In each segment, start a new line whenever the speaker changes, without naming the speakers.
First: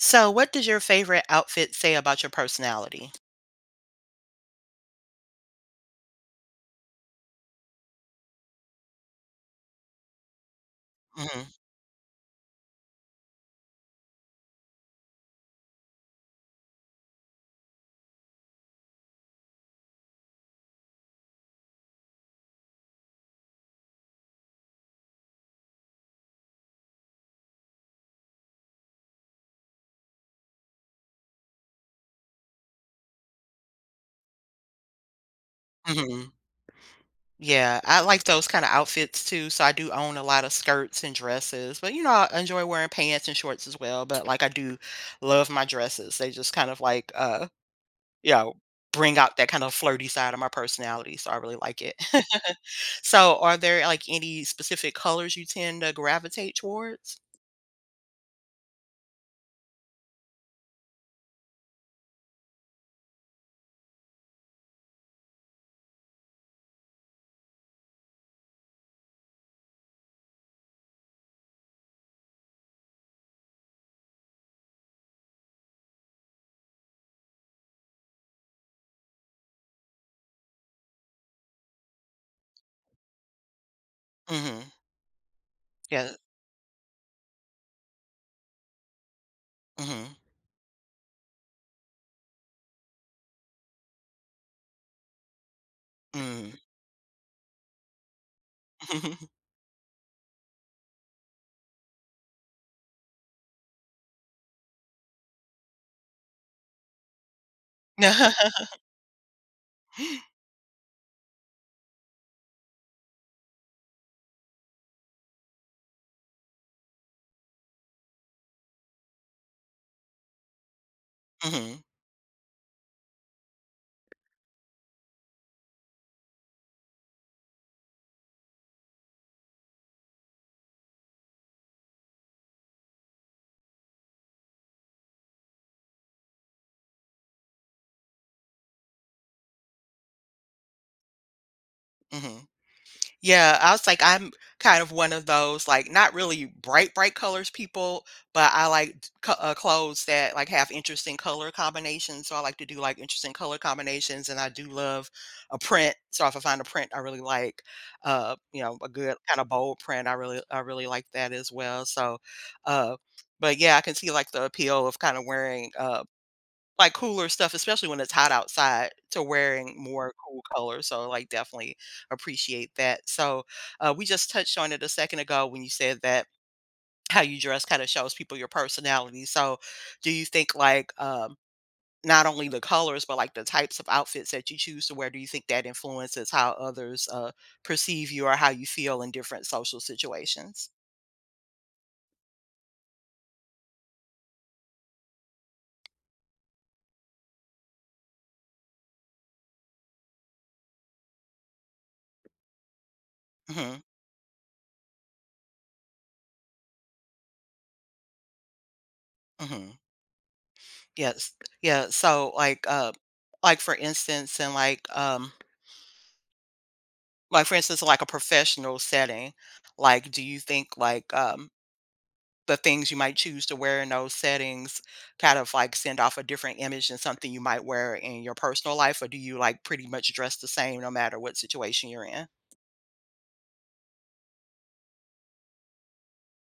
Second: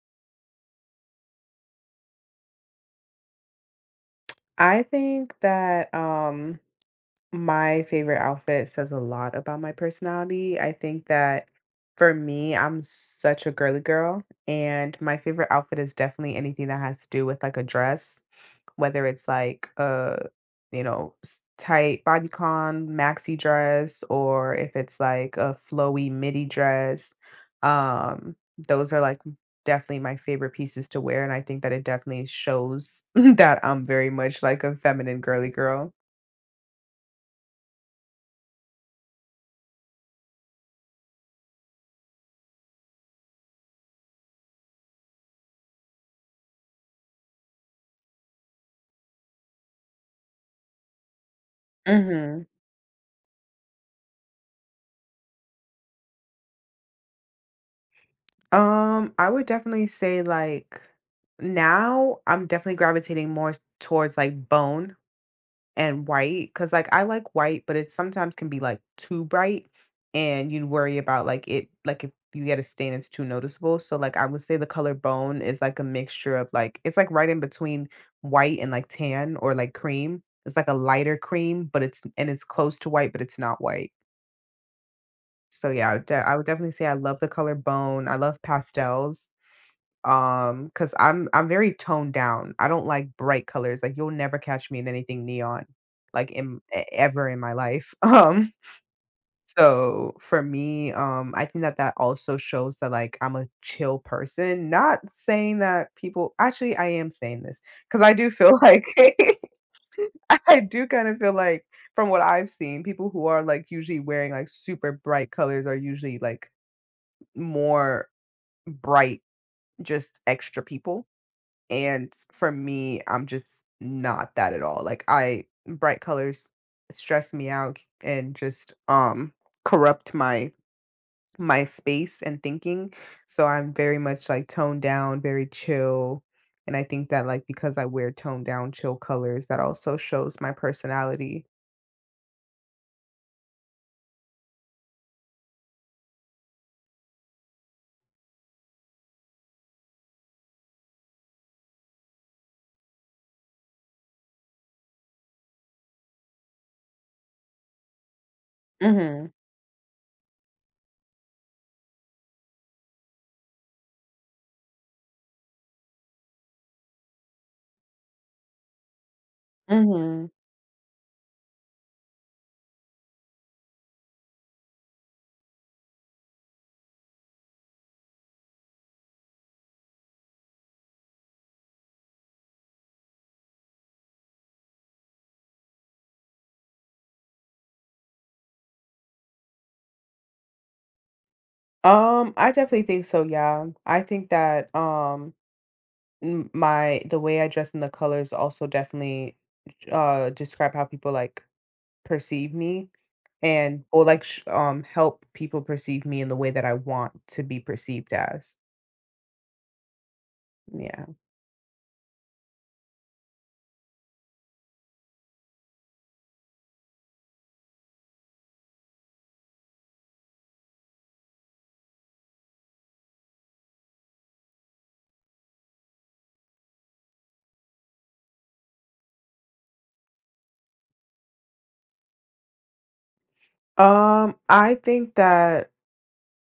So, what does your favorite outfit say about your personality?
I think that my favorite outfit says a lot about my personality. I think
Mhm.
that for me, I'm such a girly girl, and my favorite outfit is definitely anything that has to do with like a dress whether it's like a, tight bodycon maxi dress or if it's like a flowy midi dress. Um, those are like definitely my favorite pieces to wear. And I think that it definitely shows that I'm very much like a feminine girly girl.
Mhm. Yeah, I like those kinda outfits too, so I do own a lot of skirts and dresses, but, you know, I enjoy wearing pants and shorts as well, but, like, I do love my dresses. They just kind of like, you know, bring out that kind of flirty side of my personality, so I really like it.
Hmm.
So, are there, like, any specific colors you tend to gravitate towards?
I would definitely say like now I'm definitely gravitating more towards like bone and white, cause like, I like white, but it sometimes can be, like, too bright, and you worry about, like, if you get a stain, it's too noticeable, so, like, I would say the color bone is, like, a mixture of, like, right in between white and, like, tan or, like, cream. It's, like, a lighter cream, but it's close to white, but it's not white.
Mhm.
So, yeah,
Yeah.
I would definitely say I love the color bone, I love pastels.
Mhm.
Because I'm very toned down. I don't like bright colors, like, you'll never catch me in anything neon, like,
Mm.
in e ever in my life. Um, so for me, I think that that also shows that, like, I'm a chill person, not saying that people actually, I am saying this because I do feel like I do kinda feel like from what I've seen, people who are, like, usually wearing, like, super bright colors are usually, like, more bright, just extra people.
Mhm,
And for me, I'm just not that at all. Like I bright colors stress me out and just corrupt my space and thinking. So I'm very much like toned down, very chill. And I think that like because I wear toned down chill colors, that also shows my personality.
mhm. Yeah, I was like, I'm kind of one of those, like, not really bright, bright colors people, but I like t co clothes that, like, have interesting color combinations, so I like to do, like, interesting color combinations, and I do love a print, so if I find a print I really like, you know, a good
Mm-hmm.
kinda bold print, I really like that as well, so, uh, but yeah, I can see, like, the appeal of kinda wearing, like, cooler stuff, especially when it's hot outside, to wearing more
Mm-hmm.
cool colors, so, like, definitely appreciate that. So, we just touched on it a second ago when you said that how you dress kinda shows people your personality, so do you think, like, not only the colors, but like the types of outfits that you choose to wear. Do you think that influences how others perceive you or how you feel in different social situations?
I definitely think so, yeah. I think that M my the way I dress and the colors also definitely, describe how people, like, perceive me
Hmm.
and or, like, sh help people perceive me in the way that I want to be perceived as.
Hmm.
Yeah.
Yes. Yeah. So like for instance, and like, like, for instance, like a professional setting, like, do you think, like, the things you might choose to wear in those settings kind of, like, send off a different image than something you might wear in your personal life, or do you, like, pretty much dress the same no matter what situation you're in?
I think that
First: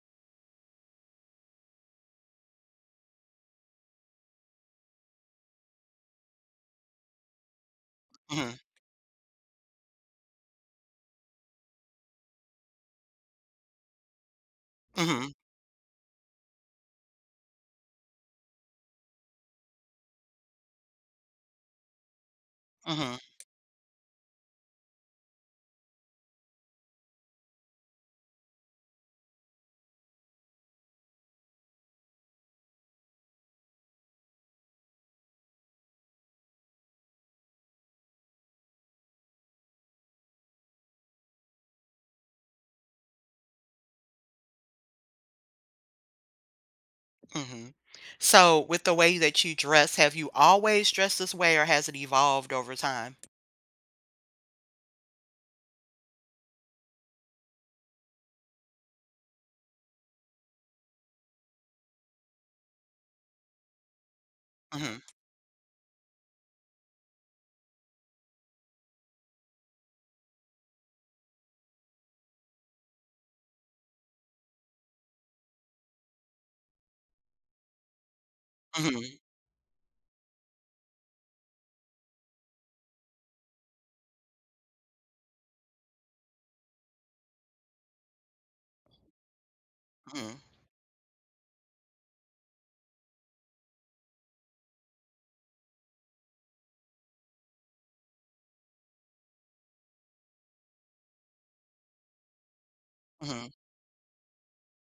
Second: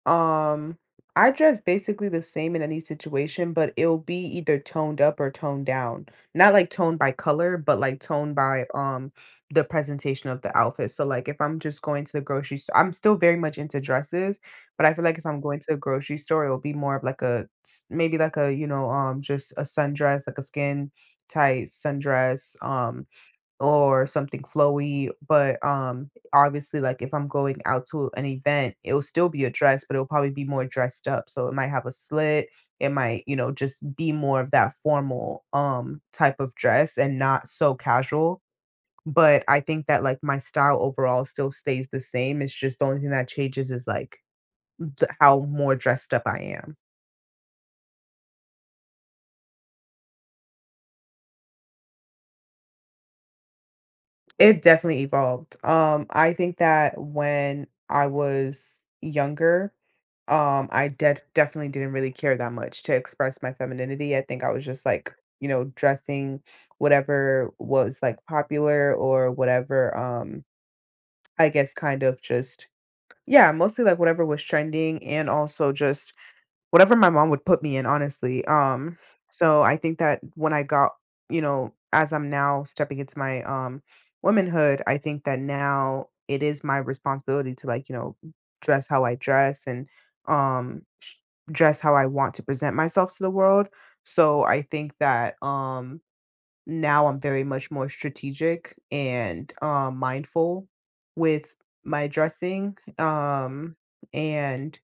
Um, I dress basically the same in any situation, but it'll be either toned up or toned down. Not like toned by color, but like toned
Mhm.
by the presentation of the outfit. So like if I'm just going to the grocery store, I'm still very much into dresses, but I feel like if
Mhm.
I'm going to the grocery store, it'll be more of like maybe like a, you know, just a sundress, like a skin tight sundress.
Mhm.
Or something flowy, but, obviously, like, if I'm going out to an event, it'll still be a dress, but it'll probably be more dressed up, so it might have a slit, it might, you know, just be more of that formal, type of dress and not so casual, but I think that, like, my style overall still stays the same, it's just the only thing that changes is, like, the how more dressed up I am.
Hmm. So, with the way that you dress, have you always dressed this way, or has it evolved over time?
It definitely evolved, I think that when I was younger. I def definitely didn't really care that much to express my femininity. I think I was just
Hmm.
like, you know, dressing whatever was like popular or whatever, I guess kind of just yeah, mostly like whatever was trending and also just whatever my mom would put me in, honestly.
Hmm.
So I think that when I got, you know, as I'm now stepping into my womanhood, I think that now it is my responsibility to like, you know, dress how I dress and
Hmm.
um dress how I want to present myself to the world. So I think that now I'm very much more strategic and mindful with my dressing
Hmm.
and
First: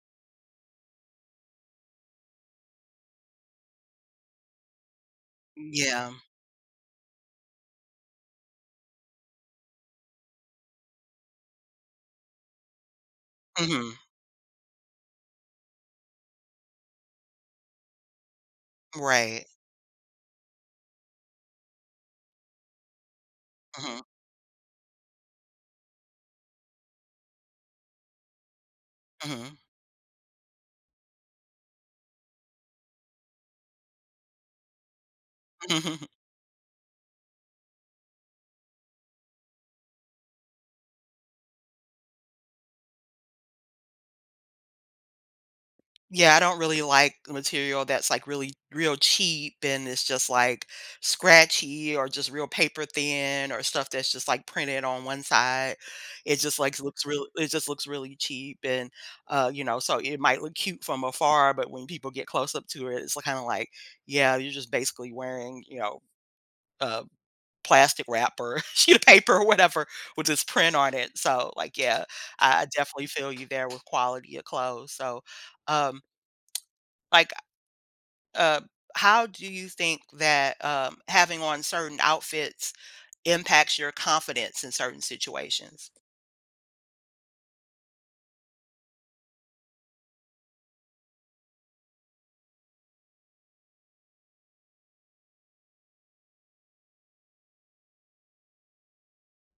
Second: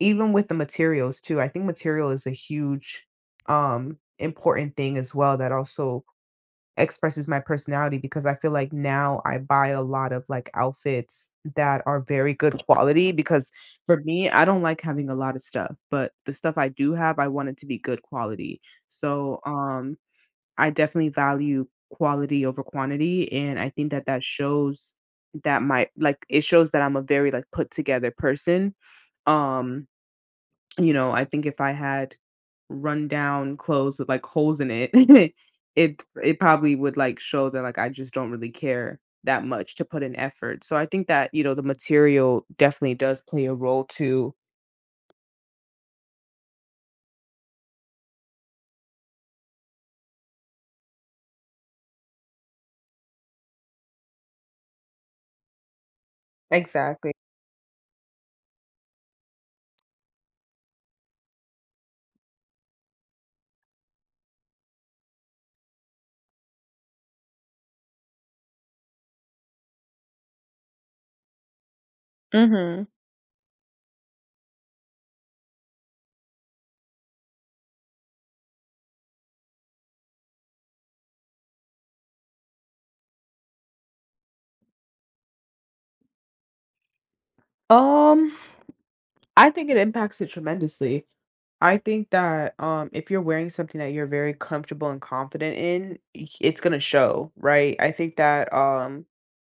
even with the materials too. I think material is a huge important thing as well that also
Yeah.
expresses my personality because I feel like now I buy a lot of, like, outfits that are very good quality because
Hmm.
for me, I don't like having a lot of stuff, but the stuff I do have, I want it to be good quality. So,
Right.
I definitely value quality over quantity, and I think
Hmm.
that that shows that it shows that I'm a very, like, put together person, um you know, I think if I had run-down clothes with, like, holes in it,
Hmm.
it it probably would, like, show that, like, I just don't really care that much to put in effort. So I think that, you know, the material definitely does play a role too.
Yeah, I don't really like the material that's like really real cheap and it's just like scratchy or just real paper thin or stuff that's just like printed on one side.
Exactly.
It just looks really cheap and you know, so it might look cute from afar, but when people get close up to it, it's kind of like, yeah, you're just basically wearing, you know, a plastic wrap or sheet of paper or whatever with this print on it. So like yeah, I
Mhm.
definitely feel you there with quality of clothes. So um like uh, how do you think that having on certain outfits impacts your confidence in certain situations?
Um, I think it impacts it tremendously. I think that, if you're wearing something that you're very comfortable and confident in, y it's gonna show, right? I think that,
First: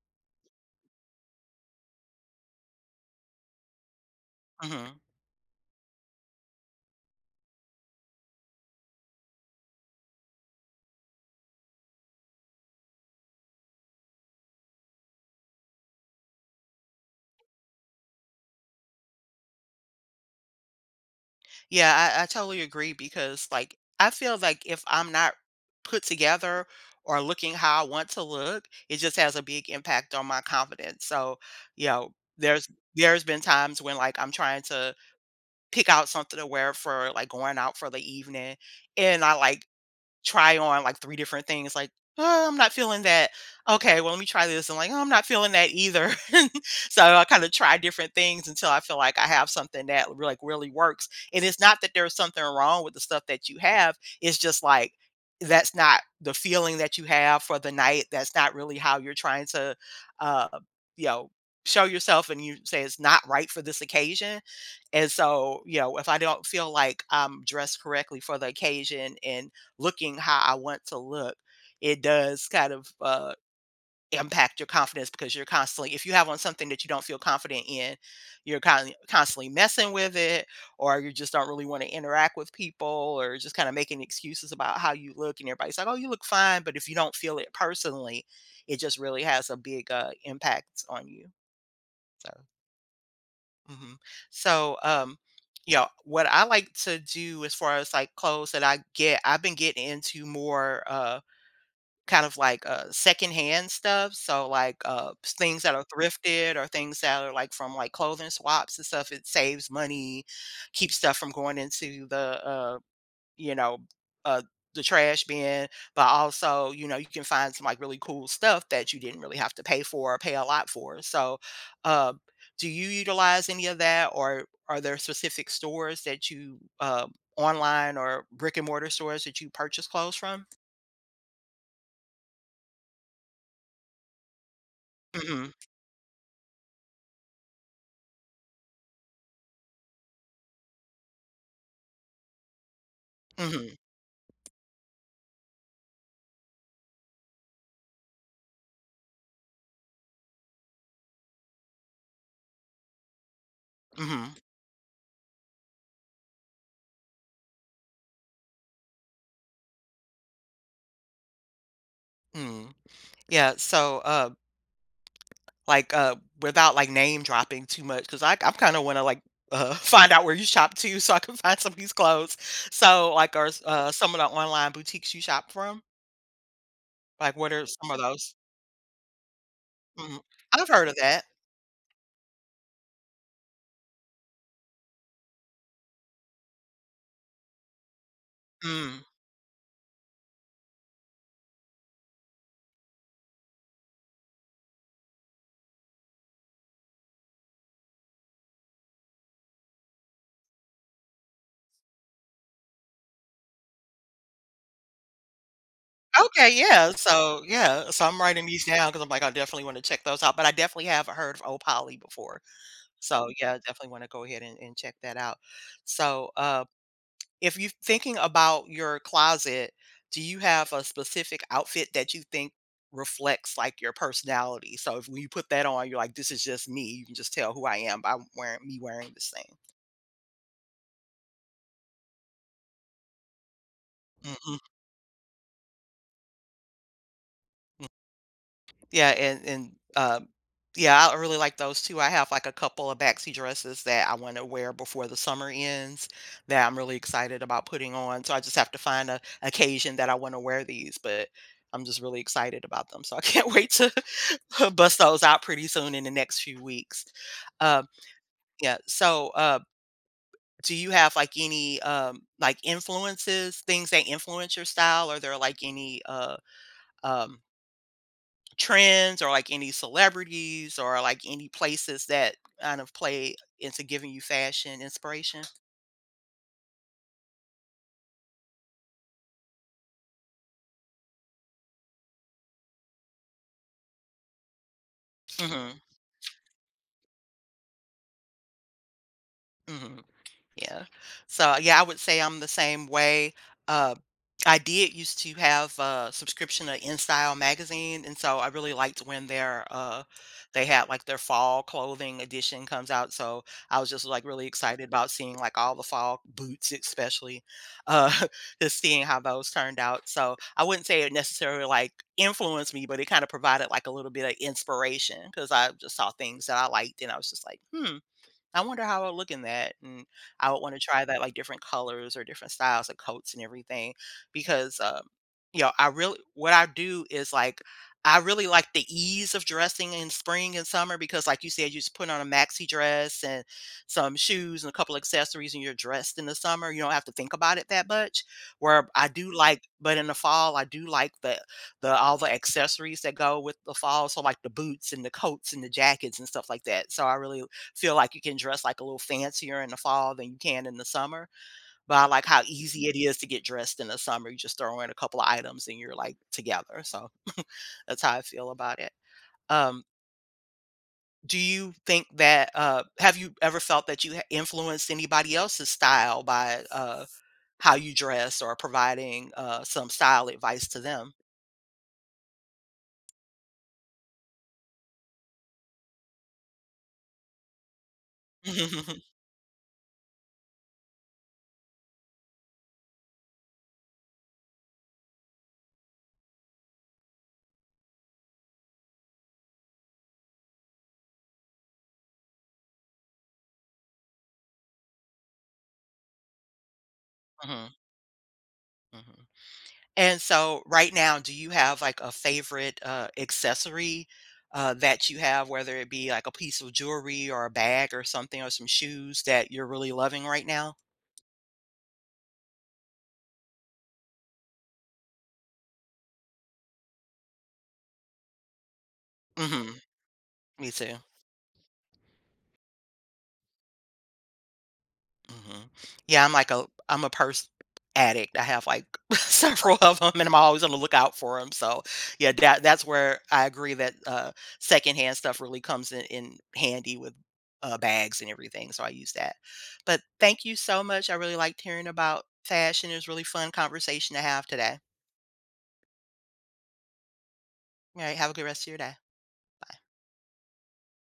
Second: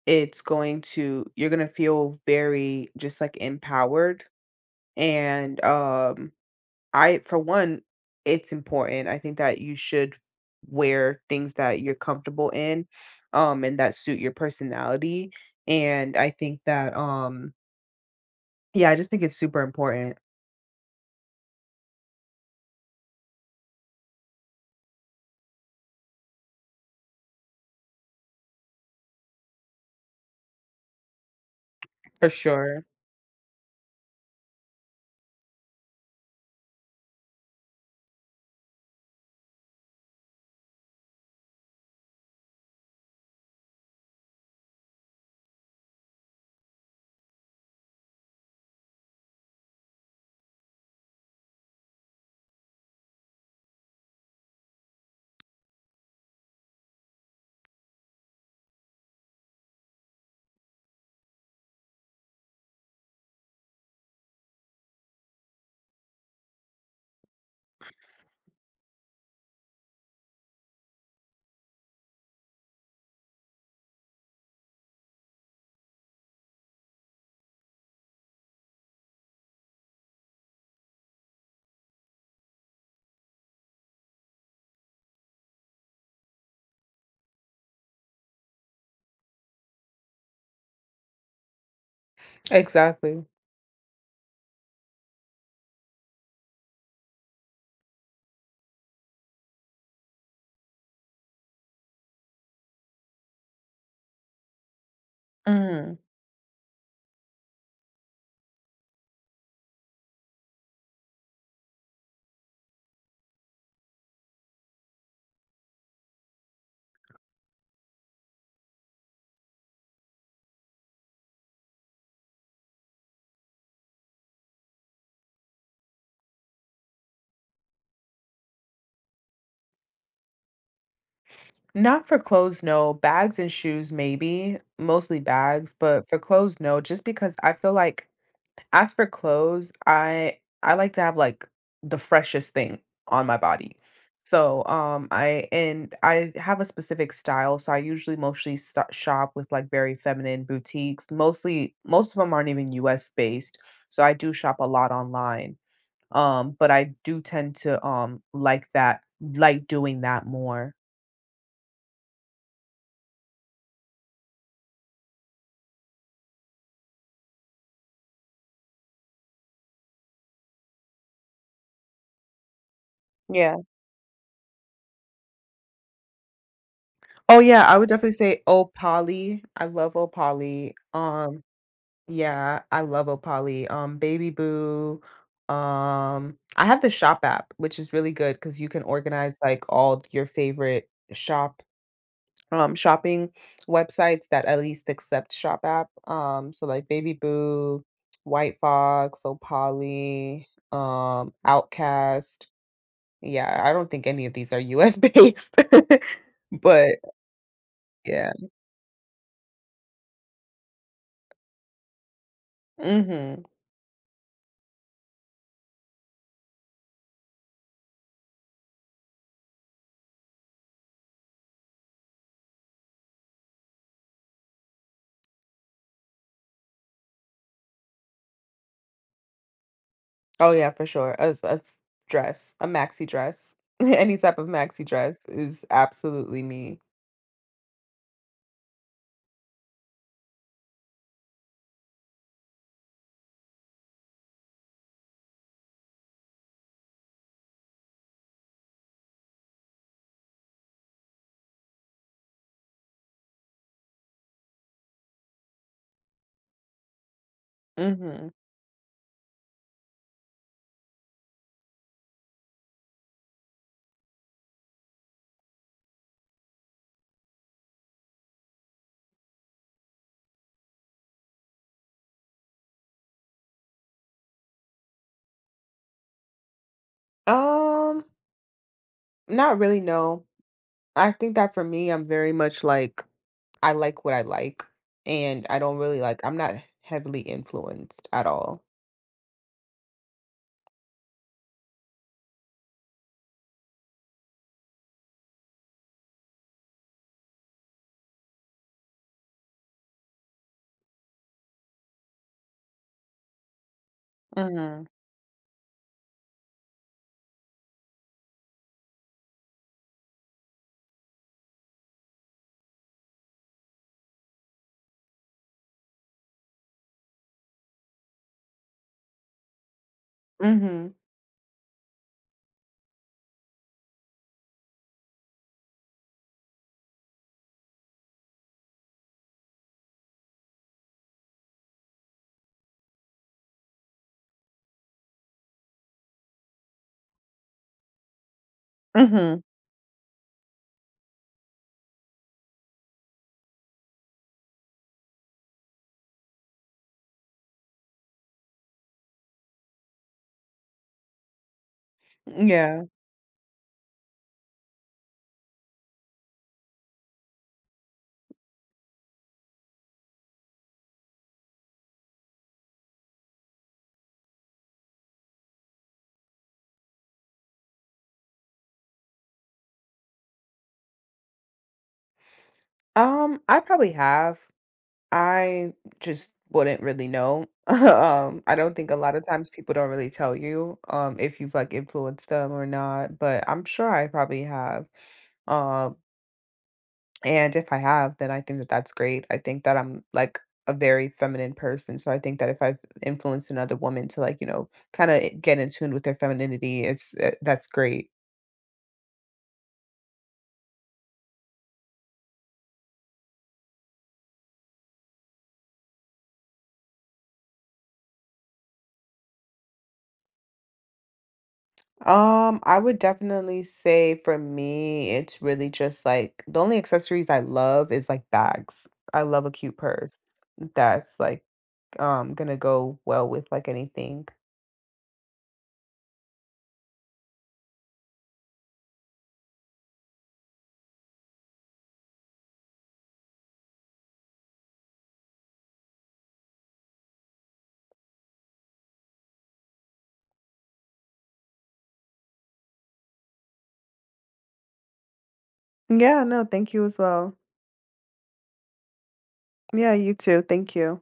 It's going to you're gonna feel very just, like, empowered,
Mhm.
and, I for one, it's important. I think that you should wear things that you're comfortable in, and that suit your personality, and I think that, yeah, I just think it's super important.
Yeah, I totally agree because, like, I feel like if I'm not put together or looking how I want to look, it just has a big impact on my confidence. So, you know,
For
there's
sure.
there's been times when like I'm trying to pick out something to wear for like going out for the evening, and I like try on like 3 different things like, "Oh, I'm not feeling that." "Okay, well, let me try this." And like, "Oh, I'm not feeling that either." So I kinda try different things until I feel like I have something that r like really works, and it's not that there's something wrong with the stuff that you have, it's just like that's not the feeling that you have for the night, that's not really how you're trying to, uh, you know, show yourself and you say it's not right for this occasion, and so, you know, if I don't feel like I'm dressed correctly for the occasion and looking how I want to look, it does kind of, impact your confidence because you're constantly if you have on something that you don't feel confident in, you're kind constantly messing with it, or you just don't really wanna interact with people or just kinda making excuses about how you look, and everybody's like, "Oh, you look fine," but if you don't feel it personally, it just really has a big, impact on you, so
Exactly.
mhm. So, yeah, what I like to do as far as, like, clothes that I've been getting into more, kind of like, secondhand stuff, so, like, things that are
Mm.
thrifted or things that are, like, from, like, clothing swaps and stuff, it saves money, keeps stuff from going into the, you know, uh, the trash bin, but also, you know, you can find some, like, really cool stuff that you didn't really have to pay for or pay a lot for, so, uh, do you utilize any of that, or are there specific stores that you, online or brick and mortar stores that you purchase clothes from?
Not for clothes, no. Bags and shoes, maybe. Mostly
Mhm.
bags, but for clothes, no, just because I feel like as for clothes, I like to have, like, the freshest thing on my
Mhm.
body. So, I have a specific style, so I usually mostly sto shop with, like, very feminine boutiques. Most of them aren't even US based, so I do
Mhm.
shop a lot online. But I do tend to, like that like doing that more.
Mm. Yeah, so, like, uh, without, like, name dropping too much, because I'm kinda wanna, like, find out where you shop too so I can find somebody's clothes. So, like, are
Yeah.
s some of the online boutiques you shop from? Like,
Oh,
what
yeah,
are
I would
some of
definitely
those?
say Opali. I love
Mhm. I've
Opali.
heard of that.
Yeah, I love Opali. Baby Boo. I have the Shop app, which is really good because you can
Mm.
organize like all your favorite shopping websites that at least accept Shop app. So like Baby Boo, White Fox, Opali, Outcast. Yeah, I don't think any of these are US based,
Okay, yeah,
but
so yeah, so I'm
yeah.
writing these down because 'cause I'm like, I definitely wanna check those out, but I definitely have heard of Opoly before. So,
Hmm.
yeah, I definitely wanna go ahead and check that out. So, if you're thinking about your closet, do you have a specific outfit that you think reflects like your personality? So if when you put that on, you're like, this is just me. You can just tell who I am by wearing me wearing this thing.
Oh, yeah, for sure. A s dress, a maxi dress, any type of
Mhm,
maxi dress is absolutely me.
mm. Yeah, and yeah, I really like those too. I have like a couple of backseat dresses that I want to wear before the summer ends that I'm really excited about putting on. So I just have to find a occasion that I want to wear these, but I'm just really excited about them. So I can't wait to bust those out pretty soon in the next few weeks. Um,
Mhm.
yeah. So, do you have like any like influences, things that influence your style? Are there like any um, trends or like any celebrities or like any places that kind of play into giving you fashion inspiration?
Um, not really, no. I think that for me, I'm very much like, I like what I like, and I don't
Hmm.
really like I'm not heavily influenced at all.
Hmm. Yeah. So, yeah, I would say I'm the same way. Uh, I did used to have a subscription to InStyle magazine, and so I really liked when their they had like their fall clothing edition comes out. So I was just like really
Mhm.
excited about seeing like all the fall boots, especially uh, just seeing how those turned out. So I wouldn't say it necessarily like influenced me, but it kind of provided like a little bit of inspiration because I just saw things that I liked, and I was just like, hmm, I wonder how I'll look in that, and I would wanna
Mhm.
try that, like, different colors or different styles of coats and everything because, you know, I really what I do is, like, I really like the ease of dressing in spring and summer because, like you said, you just put on a maxi dress and some shoes and a couple accessories, and you're dressed in the summer, you don't have to think about it that much, where I do
Mhm.
like but in the fall, I do like the all the accessories that go with the fall, so, like, the boots and the coats and the jackets and stuff like that, so I really feel like you can dress like a little fancier in the fall than you can in the summer. But I like how
Yeah.
easy it is to get dressed in the summer. You just throw in a couple of items and you're like together. So that's how I feel about it. Um, do you think that have you ever felt that you influenced anybody else's style by how you dress or providing some style advice to them?
I probably have. I just wouldn't really know. I don't think a lot of times people don't really tell you, if you've, like, influenced them or not, but I'm sure I probably have. Um, and if I have, then I think that that's great. I think that I'm, like, a very feminine person, so I think that if I've influenced another woman to, like, you know, kinda get in tune with their femininity, it's, eh that's
Mhm,
great.
mhm. And so right now, do you have like a favorite accessory that you have, whether it be like a piece of jewelry or a bag or something or some shoes that you're really loving right now?
I would definitely say for me, it's really just like the only accessories I love is like bags. I love a
Hmm.
cute purse.
Me too.
That's like gonna go well with like anything.
Mhm. Yeah, I'm like a I'm a purse addict. I have like several of them, and I'm always on the lookout for them. So, yeah, that's where I agree that secondhand stuff really comes in handy with bags and everything. So I use that. But thank you so much. I really liked hearing about fashion. It was really fun conversation to have today.
Yeah, no, thank you as well.
All right, have a good rest of your day. Bye.
Yeah, you too. Thank you.